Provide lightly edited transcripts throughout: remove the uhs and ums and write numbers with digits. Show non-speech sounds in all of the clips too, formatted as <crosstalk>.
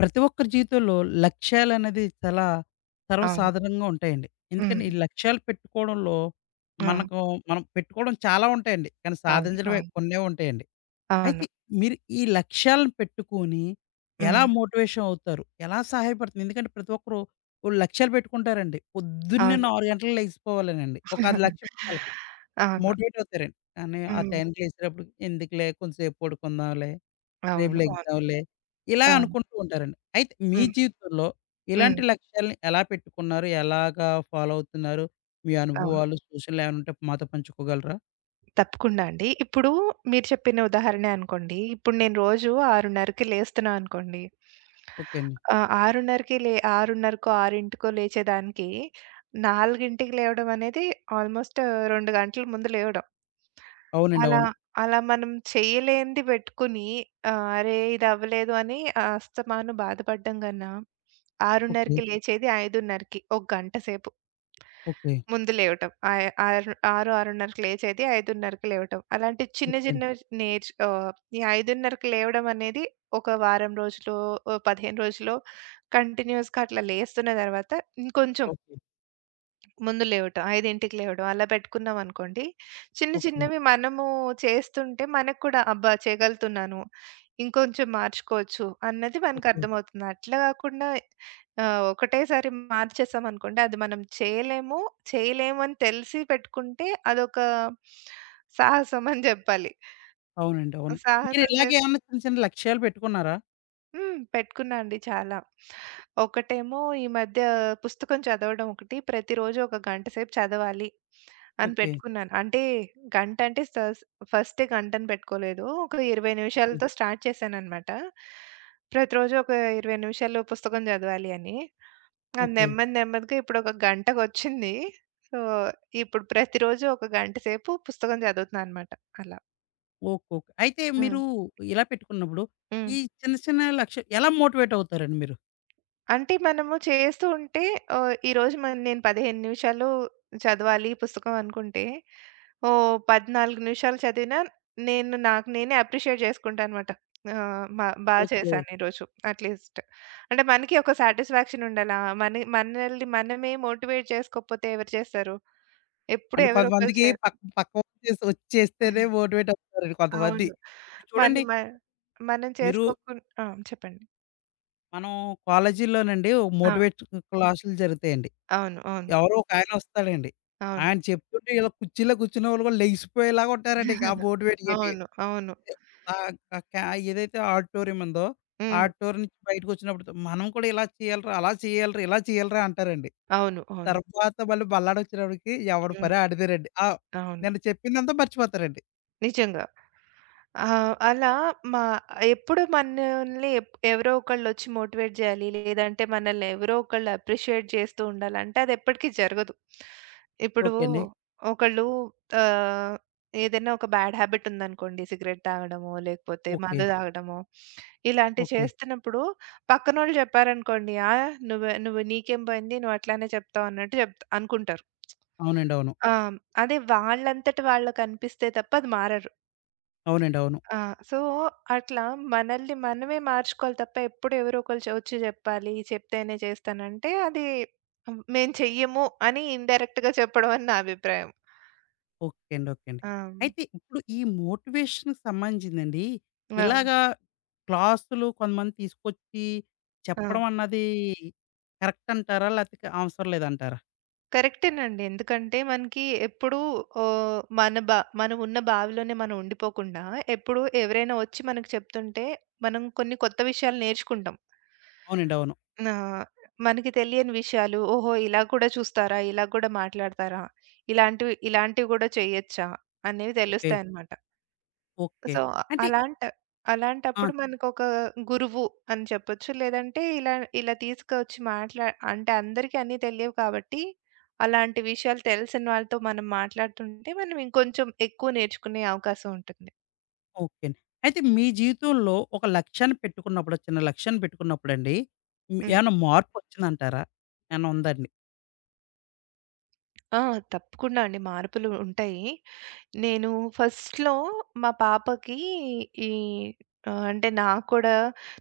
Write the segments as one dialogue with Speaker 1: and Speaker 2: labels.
Speaker 1: ప్రతి ఒక్కరి జీవితంలో లక్ష్యాలనేది చాలా
Speaker 2: అవును.
Speaker 1: సర్వసాధారణంగా ఉంటాయండి.
Speaker 2: హ్మ్.
Speaker 1: ఎందుకంటే ఈ లక్ష్యాలు పెట్టుకోవడంలో
Speaker 2: ఆ!
Speaker 1: మనకు మనం పెట్టుకోవడం చాలా ఉంటాయండి. కానీ సాధించడమే
Speaker 2: అవును.
Speaker 1: కొన్నే ఉంటాయండి.
Speaker 2: అవును. అవును.
Speaker 1: అయితే మీరు ఈ లక్ష్యాలను పెట్టుకొని ఎలా
Speaker 2: హ్మ్.
Speaker 1: మోటివేషన్ అవుతారు? ఎలా సహాయపడుతుంది? ఎందుకంటే ప్రతి ఒక్కరు ఓ లక్ష్యాలు పెట్టుకుంటారండి. పొద్దున్నే
Speaker 2: అవును.
Speaker 1: 4 గంటలకు లెగిసిపోవాలనండి. ఒక 10 లక్ష్యం వాళ్ళకి
Speaker 2: అవును.
Speaker 1: మోటివేట్ అవుతారండి. కానీ ఆ
Speaker 2: హ్మ్.
Speaker 1: టైంకి లేసినప్పుడు ఎందుకులే కొంచెంసేపు పడుకుందాంలే, రేపుల
Speaker 2: అవును. అవును.
Speaker 1: ఎగ్జామ్‌లే. ఇలా
Speaker 2: అవును.
Speaker 1: అనుకుంటూ ఉంటారండి. అయితే మీ
Speaker 2: హ్మ్.
Speaker 1: జీవితంలో ఇలాంటి
Speaker 2: హ్మ్.
Speaker 1: లక్ష్యాల్ని ఎలా పెట్టుకున్నారు? ఎలాగా ఫాలో అవుతున్నారు? మీ
Speaker 2: అవును.
Speaker 1: అనుభవాలు, సూచనలు ఏమైనా ఉంటే మాతో పంచుకోగలరా?
Speaker 2: తప్పకుండా అండి. ఇప్పుడు మీరు చెప్పిన ఉదాహరణే అనుకోండి. ఇప్పుడు నేను రోజు 6:30కి లేస్తున్నా అనుకోండి.
Speaker 1: ఓకే అండి.
Speaker 2: 6:30కి లే 6:30కో, 6:00కో లేచేదానికి 4:00కి లేవడం అనేది ఆల్మోస్ట్ 2 గంటల ముందు లేవడం.
Speaker 1: అవునండి,
Speaker 2: అలా
Speaker 1: అవును.
Speaker 2: అలా మనం చేయలేనిది పెట్టుకుని అరే! ఇది అవ్వలేదు అని అస్తమాను బాధపడడం కన్నా,
Speaker 1: ఓకే.
Speaker 2: 6:30కి లేచేది 5:30కి ఒక గంట సేపు
Speaker 1: ఓకే.
Speaker 2: ముందు లేవటం. 6:30కి లేచేది 5:30కి లేవటం. అలాంటి చిన్న
Speaker 1: ఓకే అండి.
Speaker 2: చిన్నవి ఈ 5:30కి లేవడం అనేది ఒక వారం రోజులో, ఓ 15 రోజులో కంటిన్యూయస్‌గా అట్లా లేస్తున్న తర్వాత ఇంకొంచెం
Speaker 1: ఓకే.
Speaker 2: ముందు లేవటం. 5కి లేవడం. అలా పెట్టుకున్నామనుకోండి, చిన్న
Speaker 1: ఓకే.
Speaker 2: చిన్నవి మనము చేస్తుంటే మనకు కూడా అబ్బా! చేయగలుగుతున్నాను. ఇంకొంచెం మార్చుకోవచ్చు అన్నది
Speaker 1: ఓకే.
Speaker 2: మనకర్థమవుతుంది. అట్లా కాకుండా ఒకటేసారి మార్చేసామనుకోండి అది మనం చేయలేము, చేయలేము అని తెలిసి పెట్టుకుంటే అదొక సాహసం అని జెప్పాలి.
Speaker 1: అవునండి, అవును. మీరు
Speaker 2: సాహసం
Speaker 1: ఇలాగే
Speaker 2: చేసి
Speaker 1: ఏమన్నా చిన్న చిన్న లక్ష్యాలు పెట్టుకున్నారా?
Speaker 2: హ్మ్. పెట్టుకున్నా అండి చాలా. ఒకటేమో ఈ మధ్య పుస్తకం చదవడం ఒకటి, ప్రతిరోజు ఒక గంట సేపు చదవాలి అని
Speaker 1: ఓకే.
Speaker 2: పెట్టుకున్నాను. అంటే గంట అంటే సస్ ఫస్టే గంటని పెట్టుకోలేదు. ఒక 20
Speaker 1: ఓకే.
Speaker 2: నిమిషాలతో స్టార్ట్ చేశాననమాట. ప్రతిరోజు ఒక 20 నిమిషాలు పుస్తకం చదవాలి అని. అది
Speaker 1: ఓకే.
Speaker 2: నెమ్మది నెమ్మదిగా ఇప్పుడొక గంటకొచ్చింది. సో, ఇప్పుడు ప్రతిరోజు ఒక గంట సేపు పుస్తకం చదువుతున్నా అనమాట అలా.
Speaker 1: ఓకే. ఓకే. అయితే
Speaker 2: హ్మ్.
Speaker 1: మీరు ఇలా పెట్టుకున్నప్పుడు
Speaker 2: హ్మ్.
Speaker 1: ఈ చిన్న చిన్న లక్ష్య ఎలా మోటివేట్ అవుతారండి మీరు?
Speaker 2: అంటే మనము చేస్తూ ఉంటే ఈరోజు నేను 15 నిమిషాలు చదవాలి ఈ పుస్తకం అనుకుంటే, ఓహ్! 14 నిమిషాలు చదివినా నాకు నేనే అప్రిషియేట్ చేసుకుంటానమాట. బా
Speaker 1: ఓకే.
Speaker 2: చేశాను ఈరోజు అట్‌లీస్ట్. అంటే మనకి ఒక సాటిస్ఫాక్షన్ ఉండాల. మనల్ని మనమే మోటివేట్ చేసుకోకపోతే ఎవరు చేస్తారు? ఎప్పుడు
Speaker 1: అంటే
Speaker 2: ఎవరో ఒకళ్ళు
Speaker 1: కొంతమందికి
Speaker 2: చే
Speaker 1: పక్క పక్క వాళ్ళు చేసి వచ్చి చేస్తేనే మోటివేట్ అవుతారండి కొంతమంది.
Speaker 2: అవును.
Speaker 1: ఇప్పుడు
Speaker 2: మన్ని
Speaker 1: చూడండి,
Speaker 2: మ మనం
Speaker 1: మీరు,
Speaker 2: చేసుకోకున్ ఆ! చెప్పండి.
Speaker 1: మనం కాలేజీ‌ల్లోనండి
Speaker 2: ఆ!
Speaker 1: మోటివేట్ క్లాసులు జరుగుతాయండి.
Speaker 2: అవును. అవును.
Speaker 1: ఎవరో ఒక ఆయన వస్తాడండి.
Speaker 2: అవును.
Speaker 1: ఆయన చెప్తుంటే ఏదో కుర్చీలో కూర్చున్నవాళ్ళు కూడా లెగిసిపోయేలాగా ఉంటారండి. ఆ
Speaker 2: <laughs>
Speaker 1: మోటివేట్ చేటి.
Speaker 2: అవును. అవును.
Speaker 1: క క ఏదైతే ఆడిటోరియం ఉందో,
Speaker 2: హ్మ్.
Speaker 1: ఆడిటోరియం నుంచి బయటకొచ్చినప్పుడు మనం కూడా ఇలా చేయాలిరా, అలా చేయాలిరా, ఇలా చేయాలిరా అంటారండి.
Speaker 2: అవును. అవును.
Speaker 1: తర్వాత మళ్ళీ మల్లాడొచ్చినప్పటికి ఎవడి
Speaker 2: హ్మ్.
Speaker 1: పని ఆడిదేనండి. ఆ!
Speaker 2: అవును.
Speaker 1: నిన్న చెప్పిందంతా మర్చిపోతారండి.
Speaker 2: నిజంగా. అలా మా ఎప్పుడు మనల్ని ఎవరో ఒకళ్ళొచ్చి మోటివేట్ జేయాలి, లేదంటే మనల్ని ఎవరో ఒకళ్ళు అప్రిషియేట్ చేస్తూ ఉండాలంటే అదెప్పటికి జరగదు. ఇప్పుడు
Speaker 1: ఓకే అండి.
Speaker 2: ఒకళ్ళు ఆహ్, ఏదైనా ఒక బ్యాడ్ హ్యాబిట్ ఉందనుకోండి. సిగరెట్ తాగడమో, లేకపోతే
Speaker 1: ఓకే.
Speaker 2: మందు తాగడమో, ఇలాంటివి
Speaker 1: ఓకే.
Speaker 2: చేస్తున్నప్పుడు పక్కనోళ్ళు చెప్పారనుకోండి. "ఆ! నువ్వు నీకేం పోయింది? నువ్వు అట్లానే చెప్తావు" అన్నట్టు చెప్తా అనుకుంటారు.
Speaker 1: అవునండి, అవును.
Speaker 2: ఆ! అదే వాళ్ళంతట వాళ్ళు కనిపిస్తే తప్ప అది మారరు.
Speaker 1: అవునండి, అవును.
Speaker 2: ఆ! సో, అట్లా మనల్ని మనమే మార్చుకోవాలి తప్ప ఎప్పుడు ఎవరో ఒకళ్ళు వచ్చి చెప్పాలి, చెప్తేనే చేస్తానంటే అది హ్మ్, మేము చెయ్యము అని ఇండైరెక్ట్‌గా చెప్పడం అని నా అభిప్రాయం.
Speaker 1: ఓకే అండి. ఓకే అండి.
Speaker 2: ఆ!
Speaker 1: అయితే ఇప్పుడు ఈ మోటివేషన్‌కి సంబంధించిందండి.
Speaker 2: ఆ!
Speaker 1: ఇలాగా క్లాసులు కొంతమంది తీసుకొచ్చి
Speaker 2: ఆ!
Speaker 1: చెప్పడం అన్నది కరెక్ట్ అంటారా? లేకపోతే అవసరం లేదంటారా?
Speaker 2: కరెక్టేనండి. ఎందుకంటే మనకి ఎప్పుడూ మన బా మనం ఉన్న బావిలోనే మనం ఉండిపోకుండా ఎప్పుడు ఎవరైనా వచ్చి మనకు చెప్తుంటే మనం కొన్ని కొత్త విషయాలు నేర్చుకుంటాం.
Speaker 1: అవునండి, అవును.
Speaker 2: ఆ! మనకి తెలియని విషయాలు, ఓహో! ఇలా కూడా చూస్తారా? ఇలా కూడా మాట్లాడతారా? ఇలాంటివి ఇలాంటివి కూడా చేయొచ్చా? అనేవి
Speaker 1: ఓకే.
Speaker 2: తెలుస్తాయన్నమాట.
Speaker 1: ఓకే.
Speaker 2: సో,
Speaker 1: అంటే
Speaker 2: అలాంట
Speaker 1: ఆ!
Speaker 2: అలాంటప్పుడు మనకొక గురువు అని చెప్పొచ్చు. లేదంటే ఇలా ఇలా తీసుకొచ్చి మాట్లా అంటే అందరికీ అన్నీ తెలియవు కాబట్టి, అలాంటి విషయాలు తెలిసిన వాళ్ళతో మనం మాట్లాడుతుంటే మనం ఇంకొంచెం ఎక్కువ నేర్చుకునే అవకాశం ఉంటుంది.
Speaker 1: ఓకే అండి. అయితే మీ జీవితంలో ఒక లక్ష్యాన్ని పెట్టుకున్నప్పుడు, చిన్న లక్ష్యాన్ని పెట్టుకున్నప్పుడండి, హ్మ్,
Speaker 2: హ్మ్.
Speaker 1: ఏమన్నా మార్పొచ్చిందంటారా? ఏమన్నా ఉందా అండి?
Speaker 2: ఆ! తప్పకుండా అండి. మార్పులు ఉంటాయి. నేను ఫస్ట్‌లో మా పాపకి ఈ అంటే నాకు కూడా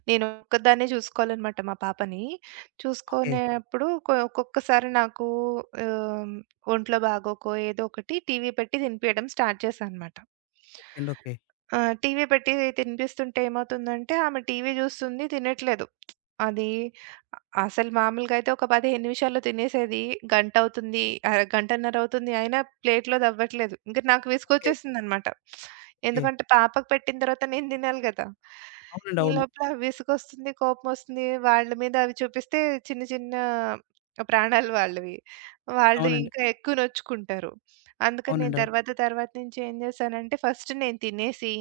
Speaker 2: నేను ఒక్కదాన్నే చూసుకోవాలనమాట మా పాపని.
Speaker 1: ఓకే.
Speaker 2: చూసుకునేప్పుడు ఒక్కొక్కసారి నాకు ఆహ్, ఒంట్లో బాగోకో ఏదో ఒకటి టీవీ పెట్టి తినిపియడం స్టార్ట్ చేశా అనమాట.
Speaker 1: ఓకే అండి. ఓకే.
Speaker 2: ఆ! టీవీ పెట్టి తినిపిస్తుంటే ఏమవుతుందంటే, ఆమె టీవీ జూస్తుంది తినట్లేదు. అది అసలు మామూలుగా అయితే ఒక 15 నిమిషాల్లో తినేసేది. గంట అవుతుంది, గంటన్నర అవుతుంది అయినా ప్లేట్‌లో దవ్వట్లేదు. ఇంక నాకు
Speaker 1: ఓకే.
Speaker 2: విసుగొచ్చేసిందనమాట.
Speaker 1: ఓకే.
Speaker 2: ఎందుకంటే పాపకు పెట్టిన తర్వాత నేను తినాలి గదా!
Speaker 1: అవునండి,
Speaker 2: ఈ
Speaker 1: అవును.
Speaker 2: లోపల విసుగొస్తుంది, కోపమొస్తుంది. వాళ్ళ మీద అవి చూపిస్తే చిన్న చిన్న ప్రాణాలు వాళ్ళవి. వాళ్ళు
Speaker 1: అవునండి.
Speaker 2: ఇంకా ఎక్కువ నొచ్చుకుంటారు. అందుకని నేను
Speaker 1: అవునండి. అవు
Speaker 2: తర్వాత తర్వాత నుంచి ఏం జేశానంటే ఫస్ట్ నేను తినేసి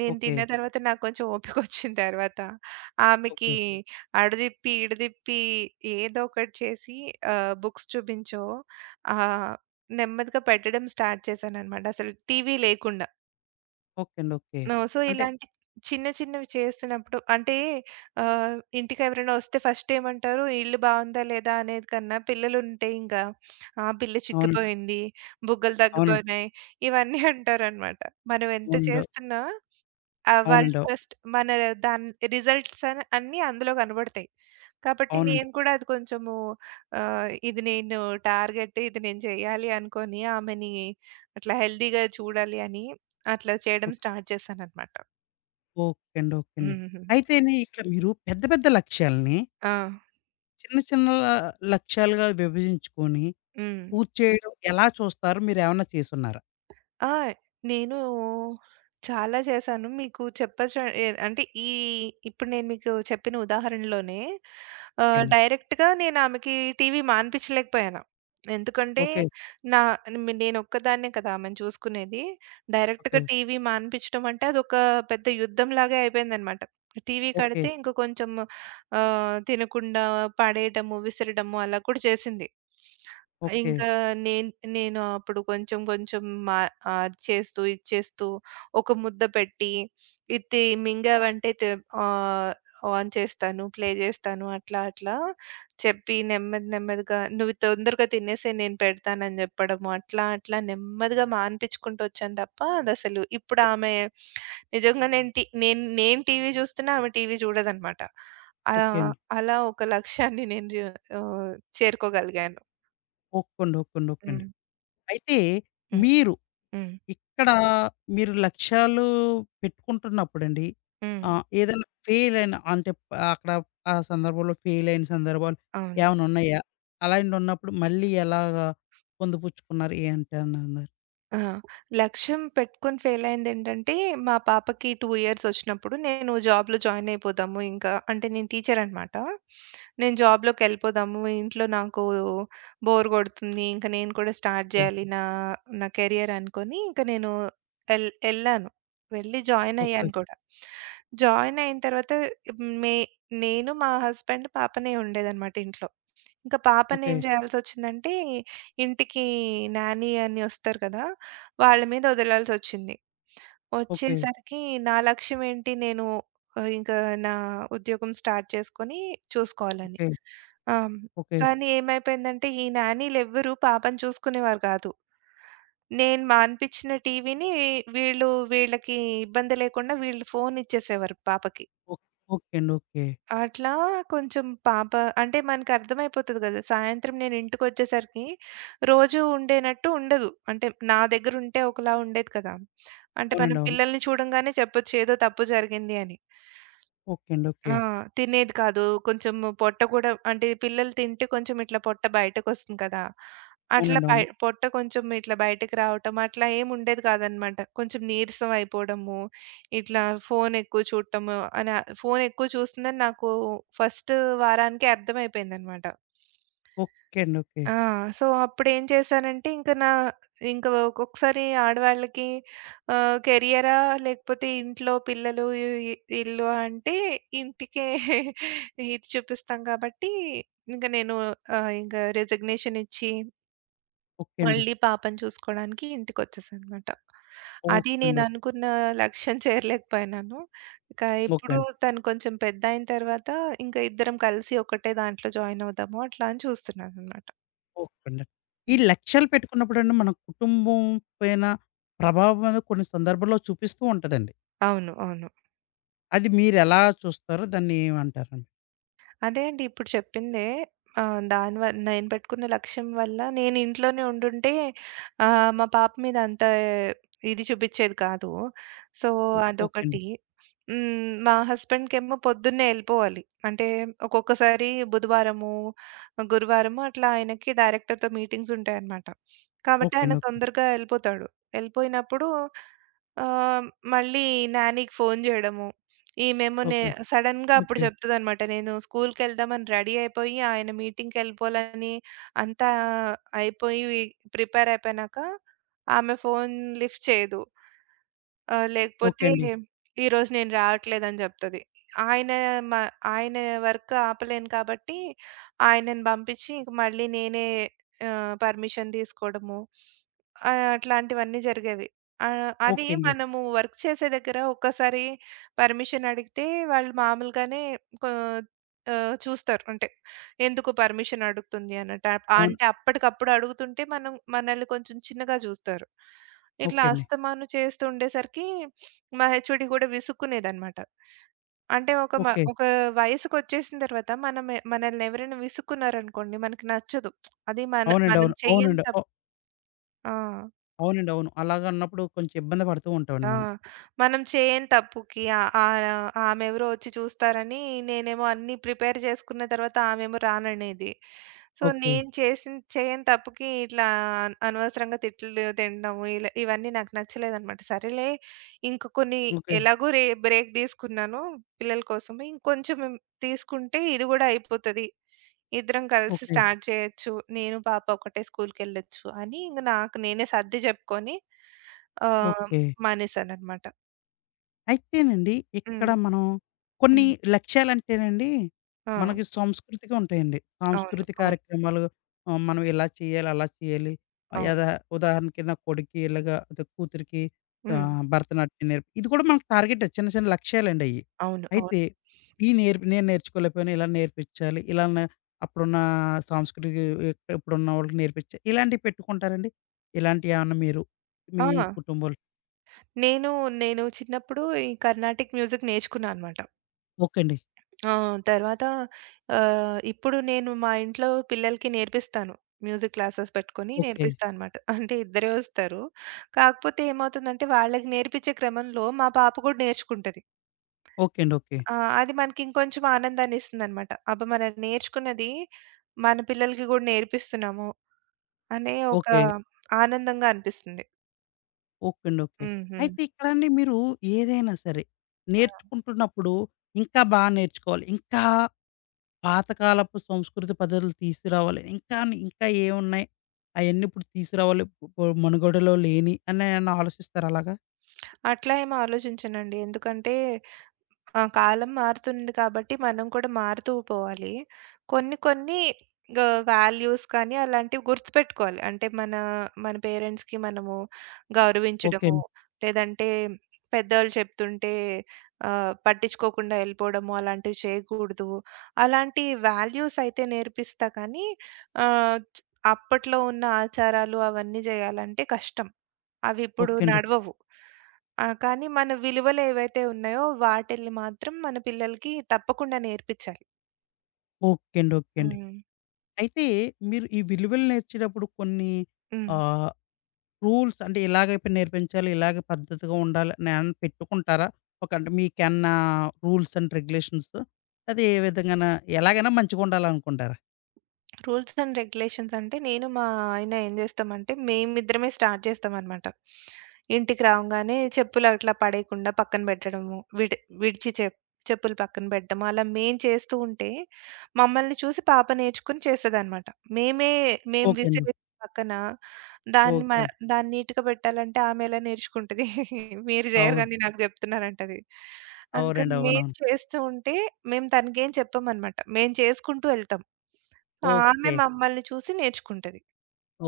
Speaker 2: నేను
Speaker 1: ఓకే.
Speaker 2: తిన్న తర్వాత నాకు కొంచెం ఓపికొచ్చిన తర్వాత ఆమెకి
Speaker 1: ఓకే.
Speaker 2: అడదిప్పి, ఇడదిప్పి ఏదో ఒకటి చేసి బుక్స్ చూపించో ఆహ్, నెమ్మదిగా పెట్టడం స్టార్ట్ చేశాననమాట. అసలు టీవీ లేకుండా.
Speaker 1: ఓకే అండి. ఓకే.
Speaker 2: సో,
Speaker 1: అంటే
Speaker 2: ఇలాంటి చిన్న చిన్నవి చేస్తున్నప్పుడు అంటే ఆహ్, ఇంటికెవరైనా వస్తే ఫస్ట్ ఏమంటారు ఇల్లు బావుందా లేదా అనేది కన్నా పిల్లలుంటే ఇంకా "ఆ! పిల్ల
Speaker 1: అవునండి.
Speaker 2: చిక్కిపోయింది, బుగ్గలు
Speaker 1: అవునండి.
Speaker 2: తగ్గిపోయినాయి" ఇవన్నీ అంటారనమాట. మనం ఎంత
Speaker 1: అవునండి.
Speaker 2: చేస్తున్నా ఆ! వాళ్ళు
Speaker 1: అవునండి. అవు
Speaker 2: ఫస్ట్ దాని రిజల్ట్స్ అని అన్నీ అందులో కనబడతాయి. కాబట్టి
Speaker 1: అవునండి.
Speaker 2: నేను కూడా అది కొంచెము ఇది నేను టార్గెట్ ఇది నేను చేయాలి అనుకోని ఆమెని అట్లా హెల్తీ‌గా చూడాలి అని అట్లా చేయడం
Speaker 1: ఓకే.
Speaker 2: స్టార్ట్ చేశాననమాట.
Speaker 1: ఓకే అండి. ఓకే అండి.
Speaker 2: హుహు.
Speaker 1: అయితేని ఇక్కడ మీరు పెద్ద పెద్ద లక్ష్యాల్ని
Speaker 2: ఆ!
Speaker 1: చిన్న చిన్న లక్ష్యాలుగా విభజించుకొని
Speaker 2: హ్మ్.
Speaker 1: పూర్తి చేయడం ఎలా చూస్తారు? మీరేమన్నా చేసున్నారా?
Speaker 2: ఆ! నేను చాలా చేశాను. మీకు చెప్పొచ్చు ఎ అంటే ఈ ఇప్పుడు నేను మీకు చెప్పిన ఉదాహరణలోనే
Speaker 1: ఓకే అండి.
Speaker 2: డైరెక్ట్‌గా నేను ఆమెకి టీవీ మానిపించలేకపోయాను. ఎందుకంటే
Speaker 1: ఓకే.
Speaker 2: నా నేను ఒక్కదాన్నే కదా ఆమెను చూసుకునేది. డైరెక్ట్‌గా
Speaker 1: ఓకే.
Speaker 2: టీవీ మానిపించడం అంటే అదొక పెద్ద యుద్ధంలాగే అయిపోయిందనమాట. TV
Speaker 1: okay.
Speaker 2: కడితే ఇంక కొంచెం తినకుండా పడేయటము, విసరడము అలా కూడా చేసింది.
Speaker 1: ఓకే.
Speaker 2: ఇంకా నేను నేను అప్పుడు కొంచెం కొంచెం అది చేస్తూ, ఇది చేస్తూ ఒక ముద్ద పెట్టి, ఇది
Speaker 1: ఓకే.
Speaker 2: మింగావంటే తె ఆహ్, ఆన్ చేస్తాను, ప్లే చేస్తాను అట్లా అట్లా చెప్పి నెమ్మది నెమ్మదిగా నువ్వు తొందరగా తినేసేయి నేను పెడతానని చెప్పడము. అట్లా అట్లా నెమ్మదిగా మానిపించుకుంటూ వచ్చాను తప్ప అదసలు ఇప్పుడు
Speaker 1: ఓకే. ఓకే అండి.
Speaker 2: ఆమె నిజంగా నేను టి నేను నేను టీవీ చూస్తున్నా ఆమె టీవీ చూడదనమాట. అలా
Speaker 1: ఓకే అండి.
Speaker 2: అలా ఒక లక్ష్యాన్ని నేను జ ఆహ్, చేరుకోగలిగాను.
Speaker 1: ఓకే అండి. ఓకే
Speaker 2: హ్మ్.
Speaker 1: అండి. అయితే
Speaker 2: హ్మ్.
Speaker 1: మీరు
Speaker 2: హ్మ్.
Speaker 1: ఇక్కడ మీరు లక్ష్యాలు పెట్టుకుంటున్నప్పుడండి,
Speaker 2: హ్మ్.
Speaker 1: ఏదైనా ఫెయిల్ అయిన అంటే ప- అక్కడ ఆ సందర్భంలో ఫెయిల్ అయిన సందర్భాలు
Speaker 2: అవును.
Speaker 1: ఏమైనా ఉన్నాయా? అలాంటివి ఉన్నప్పుడు మళ్ళీ ఎలాగా పొందుపుచ్చుకున్నారు? ఏంటన్నారు?
Speaker 2: ఆ! లక్ష్యం పెట్టుకొని ఫెయిల్ అయిందేంటంటే, మా పాపకి 2 ఇయర్స్ వచ్చినప్పుడు నేను జాబ్‌లో జాయిన్ అయిపోదాము ఇంకా అంటే నేను టీచర్ అనమాట. నేను జాబ్‌లోకెళ్ళిపోదాము. ఇంట్లో నాకు బోర్ కొడుతుంది. ఇంక నేను కూడా స్టార్ట్
Speaker 1: ఓకే.
Speaker 2: చేయాలి నా నా కెరియర్ అనుకోని ఇంక నేను ఎళ్ళాను. వెళ్ళి జాయిన్
Speaker 1: ఓకే.
Speaker 2: అయ్యాను కూడా. జాయిన్ అయిన తర్వాత మే నేను, మా హస్బెండ్, పాపనే ఉండేదనమాట ఇంట్లో. ఇంక
Speaker 1: ఓకే.
Speaker 2: పాపనేం జేయాల్సొచ్చిందంటే, ఇంటికి నాని అని ఒస్తారు కదా! వాళ్ళ మీద ఒదలాల్సొచ్చింది. ఒచ్చేసరికి నా లక్ష్యమేంటి నేను ఇంకా నా ఉద్యోగం స్టార్ట్ చేసుకొని చూసుకోవాలని.
Speaker 1: ఓకే.
Speaker 2: ఆ!
Speaker 1: ఓకే. ఓకే.
Speaker 2: కానీ ఏమైపోయిందంటే, ఈ నానీలెవ్వరూ పాపని చూసుకునేవారు గాదు. నేను మాన్పిచ్చిన టీవీని వీళ్ళు వీళ్ళకి ఇబ్బంది లేకుండా వీళ్ళు ఫోనిచ్చేసేవారు పాపకి.
Speaker 1: ఓ ఓకే అండి. ఓకే.
Speaker 2: అట్లా కొంచెం పాప అంటే మనకర్థమైపోతది గదా! సాయంత్రం నేను ఇంటికొచ్చేసరికి రోజు ఉండేనట్టు ఉండదు. అంటే నా దగ్గరుంటే ఒకలా ఉండేది కదా! అంటే మనం
Speaker 1: అవునండి, అవును.
Speaker 2: పిల్లల్ని చూడంగానే చెప్పొచ్చు ఏదో తప్పు జరిగింది అని.
Speaker 1: ఓకే అండి.
Speaker 2: ఆ!
Speaker 1: ఓకే.
Speaker 2: తినేది కాదు. కొంచెం పొట్ట కూడా అంటే పిల్లలు తింటే కొంచెం ఇట్లా పొట్ట బయటకొస్తుంది కదా! అట్లా
Speaker 1: అవునండి, అవును.
Speaker 2: పొట్ట కొంచెం ఇట్లా బయటకి రావటం అట్లా ఏమి ఉండేది కాదనమాట. కొంచెం నీరసం అయిపోవడము, ఇట్లా ఫోను ఎక్కువ చూడటము అని ఫోను ఎక్కువ చూస్తుందని నాకు ఫస్ట్ వారానికే అర్థమైపోయిందనమాట.
Speaker 1: ఓకే అండి. ఓకే.
Speaker 2: ఆ! సో, అప్పుడేం చేశానంటే, ఇంక ఒక్కొక్కసారి ఆడవాళ్ళకి కెరియరా లేకపోతే ఇంట్లో పిల్లలు, ఇ ఇ ఇల్లు అంటే ఇంటికే <laughs> ఇది చూపిస్తాం కాబట్టి, ఇంక నేను ఇంక రిజిగ్నేషన్ ఇచ్చి,
Speaker 1: ఓకే అండి.
Speaker 2: మళ్ళీ పాపని చూసుకోడానికి ఇంటికొచ్చేసాననమాట. అది
Speaker 1: ఓకే అండి.
Speaker 2: నేననుకున్న లక్ష్యం చేరలేకపోయినాను. ఇక
Speaker 1: ఓకే
Speaker 2: ఇప్పుడు
Speaker 1: అండి.
Speaker 2: తను కొంచెం పెద్దయిన తర్వాత, ఇంక ఇద్దరం కలిసి ఒకటే దాంట్లో జాయిన్ అవుదాము, అట్లా అని చూస్తున్నాననమాట.
Speaker 1: ఓకే. ఈ లక్ష్యాలు పెట్టుకున్నప్పుడండి మన కుటుంబం పైన ప్రభావం అనేది కొన్ని సందర్భాల్లో చూపిస్తూ ఉంటదండి.
Speaker 2: అవును. అవును.
Speaker 1: అది మీరెలా చూస్తారో దాన్ని ఏమంటారండి?
Speaker 2: అదే అండి ఇప్పుడు చెప్పిందే దాని వల్ల నేను పెట్టుకున్న లక్ష్యం వల్ల నేను ఇంట్లోనే ఉండుంటే మా పాప మీద అంత ఇది చూపిచ్చేది కాదు. సో,
Speaker 1: ఓ ఓకే అండి.
Speaker 2: అదొకటి. హ్మ్. మా హస్బెండ్‌కేమో పొద్దున్నే ఎళ్ళిపోవాలి. అంటే ఒక్కొక్కసారి బుధవారము, గురువారము అట్లా ఆయనకి డైరెక్టర్‌తో మీటింగ్స్ ఉంటాయన్నమాట. కాబట్టి
Speaker 1: ఓకే
Speaker 2: ఆయన
Speaker 1: అండి. ఓకే.
Speaker 2: తొందరగా ఎళ్ళిపోతాడు. ఎళ్ళిపోయినప్పుడు ఆహ్, మళ్ళీ నానీకి ఫోను జేయడము, ఈమేమో నే
Speaker 1: ఓకే.
Speaker 2: సడెన్‌గా అప్పుడు
Speaker 1: ఓకే.
Speaker 2: చెప్తదనమాట. నేను స్కూల్‌కెళ్దామని రెడీ అయిపోయి, ఆయన మీటింగ్‌కెళ్ళిపోవాలని అంతా అయిపోయి ప్రిపేర్ అయిపోయినాక, ఆమె ఫోన్ లిఫ్ట్ చేయదు. ఆ!
Speaker 1: ఓకే
Speaker 2: లేకపోతే
Speaker 1: అండి.
Speaker 2: ఈరోజు నేను రావట్లేదని జెప్తది. ఆయన మ ఆయన వర్క్ ఆపలేను కాబట్టి ఆయనని బంపించి ఇంక మళ్ళీ నేనే పర్మిషన్ తీసుకోవడము అట్లాంటివన్నీ జరిగేవి. అది
Speaker 1: ఓకే అండి.
Speaker 2: మనము వర్క్ చేసే దగ్గర ఒక్కసారి పర్మిషన్ అడిగితే వాళ్ళు మామూలుగానే కొ చూస్తారు. అంటే ఎందుకు పర్మిషన్ అడుగుతుంది అన్నట్టు.
Speaker 1: అవును.
Speaker 2: అప్పటికప్పుడు అడుగుతుంటే మనం మనల్ని కొంచెం చిన్నగా జూస్తారు. ఇట్లా
Speaker 1: ఓకే అండి.
Speaker 2: అస్తమాను చేస్తూ ఉండేసరికి మా హెచ్ఓడి కూడా విసుక్కునేదనమాట. అంటే
Speaker 1: ఓకే.
Speaker 2: ఒక వయసుకొచ్చేసిన తర్వాత మనమే మనల్ని ఎవరైనా విసుక్కున్నారనుకోండి మనకి నచ్చదు. అది
Speaker 1: అవునండి,
Speaker 2: మనం
Speaker 1: అవును.
Speaker 2: చెయ్యని
Speaker 1: అవునండి. ఓ
Speaker 2: తప్ ఆ!
Speaker 1: అవునండి, అవును. అలాగన్నప్పుడు కొంచెం ఇబ్బంది పడుతూ
Speaker 2: ఆ!
Speaker 1: ఉంటామండి మనం.
Speaker 2: మనం చేయని తప్పుకి ఆహ్, ఆహ్, ఆమెవరో వచ్చి చూస్తారని నేనేమో అన్నీ ప్రిపేర్ చేసుకున్న తర్వాత ఆమెమో రాననేది. So,
Speaker 1: okay.
Speaker 2: నేను చేసిన చేయని తప్పుకి ఇట్లా అనవసరంగా తిట్లు తినడము ఇలా ఇవన్నీ నాకు నచ్చలేదనమాట. సరేలే ఇంక కొన్ని
Speaker 1: ఓకే.
Speaker 2: ఎలాగో రే బ్రేక్ తీసుకున్నాను పిల్లల కోసం. ఇంకొంచెం తీసుకుంటే ఇది కూడా అయిపోతది. ఇద్దరం కలిసి
Speaker 1: ఓకే.
Speaker 2: స్టార్ట్ చేయొచ్చు. నేను పాప ఒకటే స్కూల్‌కెళ్ళొచ్చు అని ఇంక నాకు నేనే సర్ది చెప్పుకొని ఆ!
Speaker 1: ఓకే.
Speaker 2: మానేశాననమాట.
Speaker 1: అయితేనండి,
Speaker 2: హ్మ్.
Speaker 1: ఇక్కడ మనం కొన్ని
Speaker 2: హ్మ్.
Speaker 1: లక్ష్యాలంటేనండి,
Speaker 2: ఆ!
Speaker 1: మనకి సంస్కృతిగా ఉంటాయండి.
Speaker 2: అవును.
Speaker 1: సాంస్కృతి
Speaker 2: అవును.
Speaker 1: కార్యక్రమాలు, మనం ఇలా చేయాలి, అలా చేయాలి.
Speaker 2: అవును.
Speaker 1: యదా ఉదాహరణకి నా కొడుక్కి ఇలాగా అదే కూతురికి,
Speaker 2: హ్మ్.
Speaker 1: భరతనాట్యం నేర్పి ఇది కూడా మనకు టార్గెటే, చిన్న చిన్న లక్ష్యాలండి అయి.
Speaker 2: అవును. అవును.
Speaker 1: అయితే ఈ నేర్పి నేను నేర్చుకోలేకపోయాను, ఇలా నేర్పించాలి. ఇలా నే అప్పుడున్న సాంస్కృతిక ఇప్పుడున్న వాళ్ళకి నేర్పించాలి. ఇలాంటివి పెట్టుకుంటారండి? ఇలాంటియేమన్నా మీరు మీ
Speaker 2: ఆ!
Speaker 1: కుటుంబాలు
Speaker 2: నేను, నేను చిన్నప్పుడు ఈ కర్ణాటిక్ మ్యూజిక్ నేర్చుకున్నా అనమాట.
Speaker 1: ఓకే అండి.
Speaker 2: ఆ! తర్వాత ఇప్పుడు నేను మా ఇంట్లో పిల్లలకి నేర్పిస్తాను. మ్యూజిక్ క్లాసెస్ పెట్టుకొని
Speaker 1: ఓకే.
Speaker 2: నేర్పిస్తా అనమాట. అంటే ఇద్దరే వస్తారు. కాకపోతే ఏమవుతుందంటే వాళ్ళకి నేర్పించే క్రమంలో మా పాప కూడా నేర్చుకుంటది.
Speaker 1: ఓకే అండి. ఓకే.
Speaker 2: ఆ! అది మనకి ఇంకొంచెం ఆనందాన్నిస్తుందనమాట. అబ్బా! మనం నేర్చుకున్నది మన పిల్లలకి కూడా నేర్పిస్తున్నాము. అనే ఒక
Speaker 1: ఓకే.
Speaker 2: ఆనందంగా అనిపిస్తుంది.
Speaker 1: ఓకే అండి. ఓకే.
Speaker 2: హ్మ్. హ్మ్.
Speaker 1: అయితే ఇక్కడండి మీరు ఏదైనా సరే
Speaker 2: ఆ!
Speaker 1: నేర్చుకుంటున్నప్పుడు ఇంకా బా నేర్చుకోవాలి. ఇంకా పాతకాలపు సంస్కృతి పద్ధతులు తీసుకురావాలి. ఇంకాను ఇంకా ఏమున్నాయి? అయన్నీ ఇప్పుడు తీసుకురావాలి. ఇప్పుడు మనుగడలో లేని అని ఏమన్నా ఆలోచిస్తారా అలాగా?
Speaker 2: అట్లా ఏమి ఆలోచించనండి. ఎందుకంటే ఆ! కాలం మారుతుంది కాబట్టి మనం కూడా మారుతూ పోవాలి. కొన్ని కొన్ని వాల్యూస్ కానీ అలాంటివి గుర్తుపెట్టుకోవాలి. అంటే మన మన పేరెంట్స్‌కి మనము
Speaker 1: ఓకే
Speaker 2: గౌరవించడము,
Speaker 1: అండి.
Speaker 2: లేదంటే పెద్దోళ్ళు చెప్తుంటే పట్టించుకోకుండా ఎళ్ళిపోవడము అలాంటివి చేయకూడదు. అలాంటి వాల్యూస్ అయితే నేర్పిస్తా కానీ ఆహ్, చ్ అప్పట్లో ఉన్న ఆచారాలు అవన్నీ చేయాలంటే కష్టం. అవి ఇప్పుడు
Speaker 1: ఓకే అండి.
Speaker 2: నడవవు. ఆ! కానీ మన విలువలేవైతే ఉన్నాయో వాటిల్ని మాత్రం మన పిల్లలకి తప్పకుండా నేర్పిచ్చాలి.
Speaker 1: ఓకే అండి. ఓకే అండి.
Speaker 2: హ్మ్.
Speaker 1: అయితే మీరు ఈ విలువలు నేర్చేటప్పుడు కొన్ని
Speaker 2: హ్మ్.
Speaker 1: ఆహ్ రూల్స్ అంటే ఇలాగే పి నేర్పించాలి, ఇలాగే పద్ధతిగా ఉండాలి నేన్ పెట్టుకుంటారా? ఒక అంటే మీకేమన్నా రూల్స్ అండ్ రెగ్యులేషన్స్ అది ఏ విధంగాన ఎలాగైనా మంచిగుండాలనుకుంటారా?
Speaker 2: రూల్స్ అండ్ రెగ్యులేషన్స్ అంటే నేను, మా ఆయన ఏం జేస్తామంటే, మేమిద్దరమే స్టార్ట్ జేస్తామనమాట. ఇంటికి రావంగానే చెప్పులు అట్లా పడేయకుండా పక్కన బెట్టడము, విడిచి చెప్పులు పక్కన బెట్టడము, అలా మేం చేస్తూ ఉంటే, మమ్మల్ని చూసి పాప నేర్చుకొని చేస్తదనమాట. మేమే మేము
Speaker 1: ఓకే అండి.
Speaker 2: విసిరేసి పక్కన దాన్ని మ
Speaker 1: ఓకే అండి.
Speaker 2: దాన్ని నీట్‌గా బెట్టాలంటే ఆమె ఎలా నేర్చుకుంటది? <laughs> మీరు జేయరు
Speaker 1: అవును.
Speaker 2: గానీ నాకు జెప్తున్నారంటది. అందుకని
Speaker 1: అవునండి.
Speaker 2: మేము
Speaker 1: అవునవును.
Speaker 2: చేస్తూ ఉంటే, మేము తనకేం చెప్పమనమాట. మేము చేసుకుంటూ ఎళ్తాం. ఆమె
Speaker 1: ఓకే.
Speaker 2: మమ్మల్ని చూసి నేర్చుకుంటది.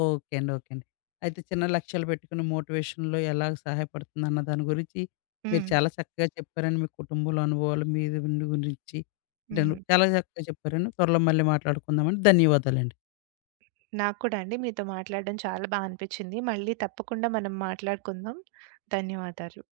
Speaker 1: ఓకే అండి. ఓకే అండి. అయితే చిన్న లక్ష్యాలు పెట్టుకుని మోటివేషన్‌లో ఎలాగ సహాయపడుతుందన్న దాని గురించి మీరు
Speaker 2: హ్మ్.
Speaker 1: చాలా చక్కగా చెప్పారండి. మీ కుటుంబంలో అనుభవాలు, మీ గురించి ఇటను
Speaker 2: హ్మ్.
Speaker 1: చాలా చక్కగా చెప్పారండి. త్వరలో మళ్ళీ మాట్లాడుకుందామండి. ధన్యవాదాలండి.
Speaker 2: నాకు కూడా అండి మీతో మాట్లాడడం చాలా బా అనిపిచ్చింది. మళ్ళీ తప్పకుండా మనం మాట్లాడుకుందాం. ధన్యవాదాలు.